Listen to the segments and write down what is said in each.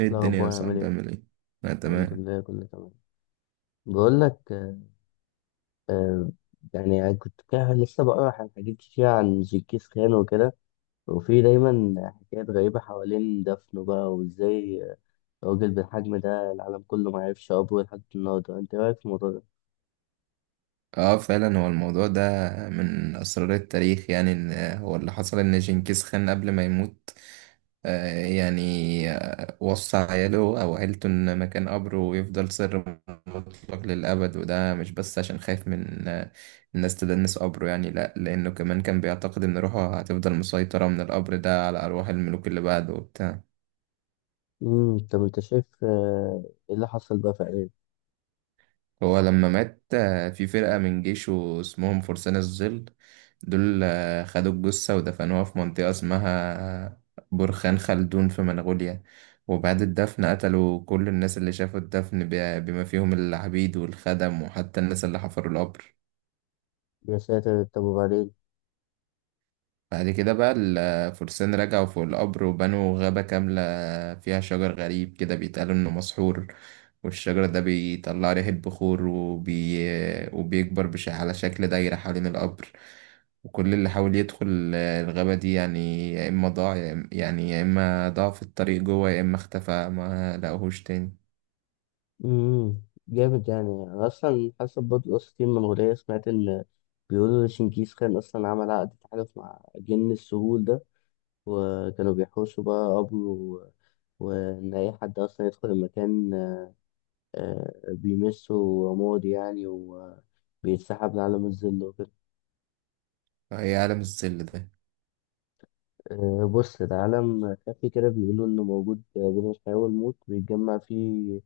ايه الدنيا يا الأخبار عامل صاحبي إيه؟ عامل ايه؟ لا، الحمد تمام. لله كله تمام. بقول لك، آه يعني أنا كنت كده لسه بقرا عن حاجات كتير عن جنكيز خان وكده. وفي دايما حكايات غريبة حوالين دفنه، بقى وإزاي راجل بالحجم ده العالم كله ما عرفش قبره لحد النهاردة. أنت إيه رأيك في الموضوع ده؟ اه، فعلا هو الموضوع ده من اسرار التاريخ، يعني ان هو اللي حصل ان جنكيز خان قبل ما يموت، آه يعني وصى عياله او عيلته ان مكان قبره يفضل سر مطلق للابد. وده مش بس عشان خايف من الناس تدنس قبره، يعني لا، لانه كمان كان بيعتقد ان روحه هتفضل مسيطرة من القبر ده على ارواح الملوك اللي بعده وبتاع. طب أنت شايف، إيه اللي حصل بقى فعليا؟ هو لما مات، في فرقة من جيشه اسمهم فرسان الظل. دول خدوا الجثة ودفنوها في منطقة اسمها آه، برخان خلدون في منغوليا. وبعد الدفن قتلوا كل الناس اللي شافوا الدفن، بما فيهم العبيد والخدم وحتى الناس اللي حفروا القبر. يا ساتر، طب وبعدين؟ بعد كده بقى الفرسان رجعوا فوق القبر وبنوا غابة كاملة فيها شجر غريب كده بيتقال إنه مسحور. والشجر ده بيطلع ريح البخور وبيكبر على شكل دايرة حوالين القبر. وكل اللي حاول يدخل الغابة دي، يعني يا إما ضاع، يا إما ضاع في الطريق جوه، يا إما اختفى ما لقوهوش تاني. امم جامد. يعني انا اصلا حسب برضه قصة المنغولية، سمعت ان بيقولوا شنكيز خان اصلا عمل عقد تحالف مع جن السهول ده، وكانوا بيحوشوا بقى قبره وان اي حد اصلا يدخل المكان، بيمسه وماضي يعني، وبيتسحب لعالم الظل وكده. فهي عالم الظل ده. بص ده عالم خفي كده، بيقولوا إنه موجود بين الحياة والموت، بيتجمع فيه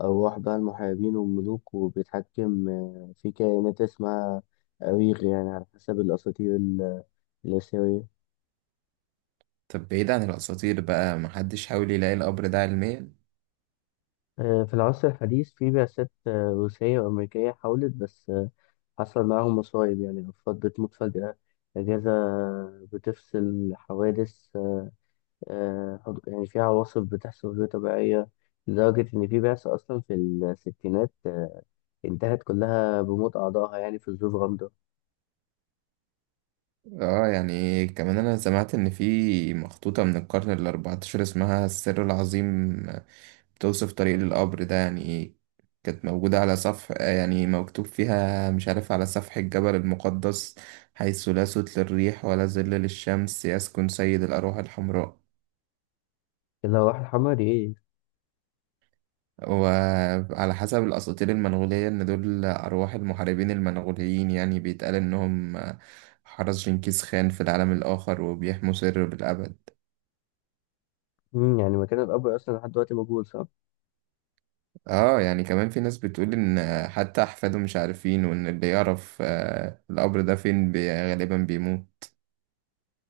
أرواح بقى المحاربين والملوك، وبيتحكم في كائنات اسمها أويغ، يعني على حسب الأساطير الآسيوية. طب بعيد عن الأساطير بقى، محدش حاول يلاقي القبر ده علميا؟ في العصر الحديث في بعثات روسية وأمريكية حاولت، بس حصل معاهم مصايب. يعني أفراد بتموت فجأة، أجهزة بتفصل، حوادث، يعني في عواصف بتحصل غير طبيعية، لدرجة إن في بعثة أصلا في الستينات انتهت كلها بموت أعضائها يعني في ظروف غامضة. اه، يعني كمان أنا سمعت إن في مخطوطة من القرن الأربعتاشر اسمها السر العظيم، بتوصف طريق القبر ده، يعني ايه. كانت موجودة على صفح، يعني مكتوب فيها مش عارف، على سفح الجبل المقدس، حيث لا صوت للريح ولا ظل للشمس يسكن سيد الأرواح الحمراء. اللي هو الحمراء دي إيه؟ وعلى حسب الأساطير المنغولية، إن دول أرواح المحاربين المنغوليين، يعني بيتقال إنهم حرس جنكيز خان في العالم الآخر وبيحموا سره بالأبد. يعني مكان القبر أصلا لحد دلوقتي موجود، صح؟ اه، يعني كمان في ناس بتقول ان حتى احفاده مش عارفين، وان اللي يعرف القبر ده فين غالبا بيموت.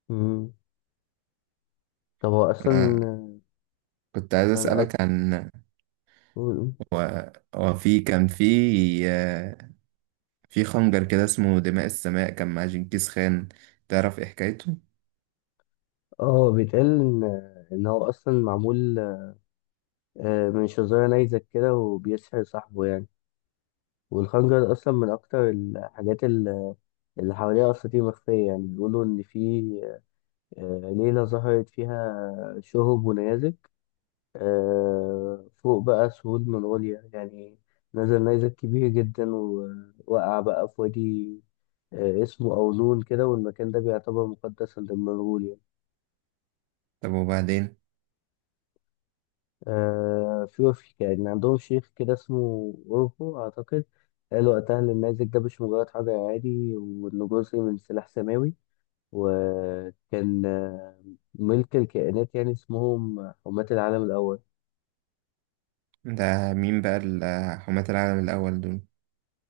مم. طب هو أصلا أنا آه، كنت عايز أنا أسألك عن أقول- هو في كان في آه، في خنجر كده اسمه دماء السماء، كان مع جنكيز خان. تعرف إيه حكايته؟ بيتقال إن إن هو أصلا معمول من شظايا نيزك كده، وبيسحر صاحبه يعني. والخنجر أصلا من أكتر الحاجات اللي حواليها أساطير مخفية. يعني بيقولوا إن في ليلة ظهرت فيها شهب ونيازك فوق بقى سهول منغوليا، يعني نزل نيزك كبير جدا، ووقع بقى في وادي اسمه أولون كده، والمكان ده بيعتبر مقدسا لمنغوليا. طب وبعدين، آه، في وفي يعني عندهم شيخ كده اسمه أوربو أعتقد، قال وقتها إن النيزك ده مش مجرد حجر عادي، وإنه جزء من سلاح سماوي. وكان ملك الكائنات يعني، اسمهم حماة العالم الأول. ده مين بقى حماة العالم الأول دول؟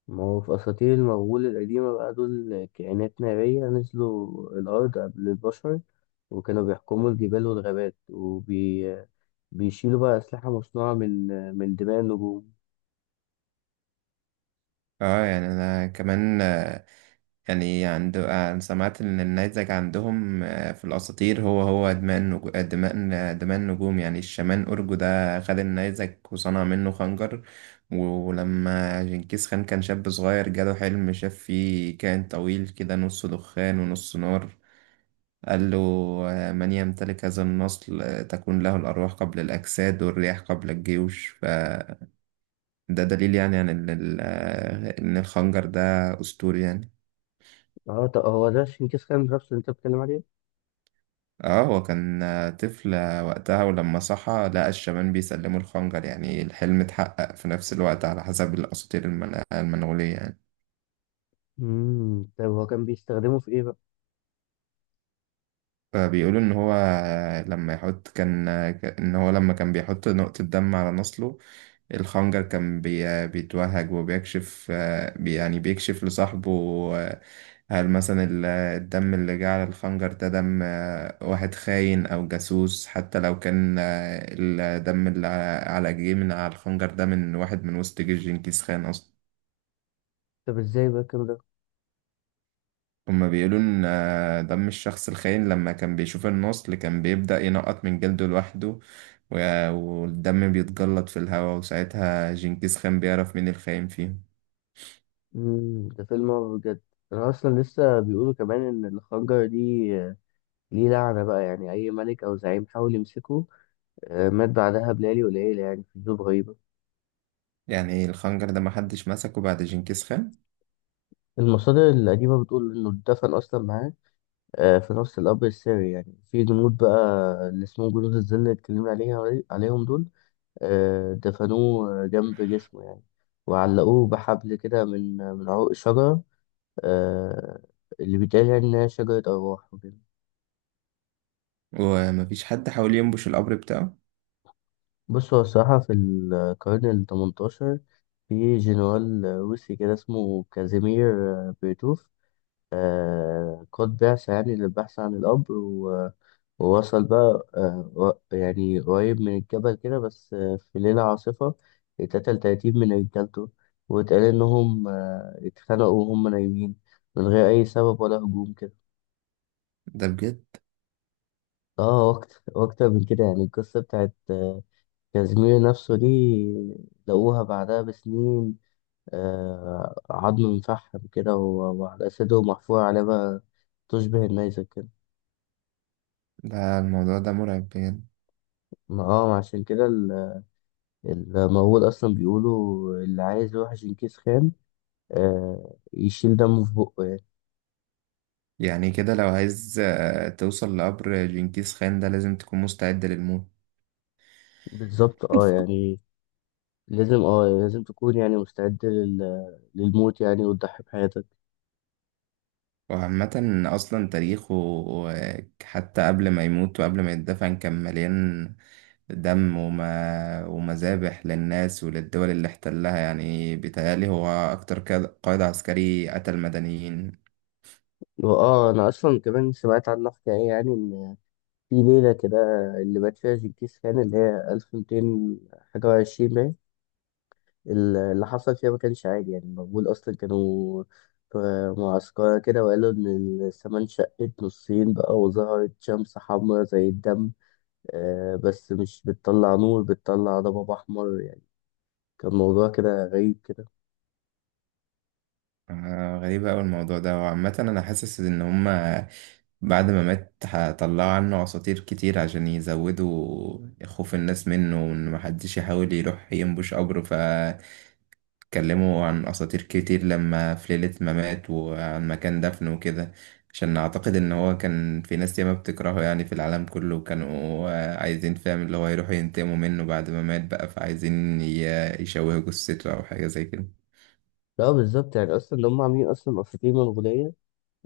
ما هو في أساطير المغول القديمة بقى، دول كائنات نارية نزلوا الأرض قبل البشر، وكانوا بيحكموا الجبال والغابات، بيشيلوا بقى أسلحة مصنوعة من دماء النجوم. اه، يعني أنا كمان، آه، يعني عند آه، سمعت إن النيزك عندهم في الأساطير، هو دماء النجو... آه، دماء آه، دماء النجوم. يعني الشامان أورجو ده خد النيزك وصنع منه خنجر. ولما جنكيز خان كان شاب صغير، جاله حلم شاف فيه كائن طويل كده نص دخان ونص نار، قال له: من يمتلك هذا النصل تكون له الأرواح قبل الأجساد والرياح قبل الجيوش. فده دليل، يعني عن إن إن الخنجر ده أسطوري يعني. اه، طب هو ده شينكيز خان نفسه اللي انت بتتكلم عليه؟ اه، هو كان طفل وقتها، ولما صحى لقى الشبان بيسلموا الخنجر، يعني الحلم اتحقق في نفس الوقت على حسب الأساطير المنغولية يعني. طب هو كان بيستخدمه في ايه بقى؟ فبيقولوا ان هو لما كان بيحط نقطة دم على نصله، الخنجر كان بيتوهج وبيكشف آه، بي- يعني بيكشف لصاحبه آه، هل مثلا الدم اللي جه على الخنجر ده دم واحد خاين أو جاسوس، حتى لو كان الدم اللي جه من على الخنجر ده من واحد من وسط جيش جنكيز خان أصلا. طب ازاي بقى الكلام ده؟ هما بيقولوا إن دم الشخص الخاين لما كان بيشوف النصل كان بيبدأ ينقط من جلده لوحده. والدم بيتجلط في الهواء، وساعتها جنكيز خان بيعرف مين الخاين فيهم. ده فيلم هو بجد. انا اصلا لسه بيقولوا كمان ان الخنجر دي ليه لعنة بقى، يعني اي ملك او زعيم حاول يمسكه مات بعدها بليالي قليلة يعني في ظروف غريبة. يعني إيه، الخنجر ده محدش مسكه بعد جنكيز خان؟ المصادر القديمة بتقول إنه اتدفن أصلا معاه في نفس القبر السري، يعني في جنود بقى اللي اسمهم جنود الظل اللي اتكلمنا عليهم دول. دفنوه جنب جسمه يعني، وعلقوه بحبل كده من عروق الشجرة، آه، اللي بيتقال يعني إنها شجرة أرواح وكده. ومفيش حد حاول ينبش القبر بتاعه؟ بص هو الصراحة في القرن التمنتاشر في جنرال روسي كده اسمه كازيمير بيرتوف، قد بعث يعني للبحث عن الأمر ووصل بقى يعني قريب من الجبل كده، بس في ليلة عاصفة اتقتل تلاتين من رجالته، واتقال إنهم اتخانقوا وهم نايمين من غير أي سبب ولا هجوم كده. ده بجد. اه، وأكتر وأكتر من كده. يعني القصة بتاعت كازيمير نفسه دي، لقوها بعدها بسنين عظم مفحم كده، وعلى أسده محفور عليه بقى تشبه النيزك كده. ده الموضوع ده مرعب بجد. ما اه، عشان كده المقول اصلا بيقولوا، اللي عايز يوحش ينكيس خان يشيل دمه في بقه يعني. يعني كده لو عايز توصل لقبر جنكيز خان ده، لازم تكون مستعد للموت. بالظبط. اه، يعني لازم تكون يعني مستعد للموت، يعني وتضحي بحياتك. وعامة أصلا تاريخه، حتى قبل ما يموت وقبل ما يتدفن، كان مليان دم وما ومذابح للناس وللدول اللي احتلها. يعني بيتهيألي هو أكتر قائد عسكري قتل مدنيين. واه، انا اصلا كمان سمعت عنها حكايه، يعني ان في ليله كده اللي مات فيها جنكيز خان، اللي هي 1200 حاجه وعشرين، اللي حصل فيها ما كانش عادي. يعني المغول أصلا كانوا في معسكرة كده، وقالوا إن السماء انشقت نصين بقى، وظهرت شمس حمراء زي الدم، بس مش بتطلع نور، بتطلع ضباب أحمر يعني، كان موضوع كده غريب كده. غريبة أوي الموضوع ده. وعامة أنا حاسس إن هما بعد ما مات هطلعوا عنه أساطير كتير عشان يزودوا خوف الناس منه وإن محدش يحاول يروح ينبش قبره. اتكلموا عن أساطير كتير لما في ليلة ما مات وعن مكان دفنه وكده، عشان أعتقد إن هو كان في ناس ياما بتكرهه، يعني في العالم كله، وكانوا عايزين، فاهم اللي هو، يروحوا ينتقموا منه بعد ما مات بقى. فعايزين يشوهوا جثته أو حاجة زي كده. لا بالظبط، يعني أصلا اللي هم عاملين أصلا أفريقيا منغولية،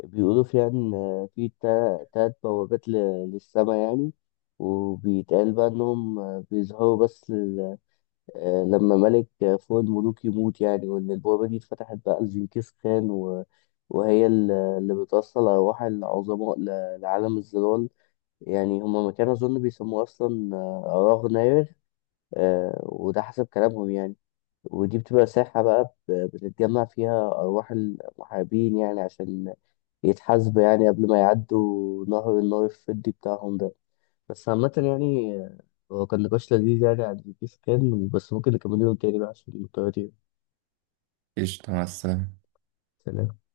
بيقولوا فيها إن تلات بوابات للسماء، يعني وبيتقال بقى إنهم بيظهروا بس لما ملك فوق الملوك يموت، يعني وإن البوابة دي اتفتحت بقى لجنكيز خان وهي اللي بتوصل أرواح العظماء لعالم الظلال. يعني هما ما كانوا أظن بيسموه أصلا أراغ ناير، وده حسب كلامهم يعني. ودي بتبقى ساحة بقى بتتجمع فيها أرواح المحاربين، يعني عشان يتحاسبوا يعني قبل ما يعدوا نهر النار الفضي بتاعهم ده. بس عامة يعني، هو كان نقاش لذيذ يعني عن GPS Khan، بس ممكن نكمله يوم تاني بقى عشان الطيارة دي. قشطة، مع السلامة. سلام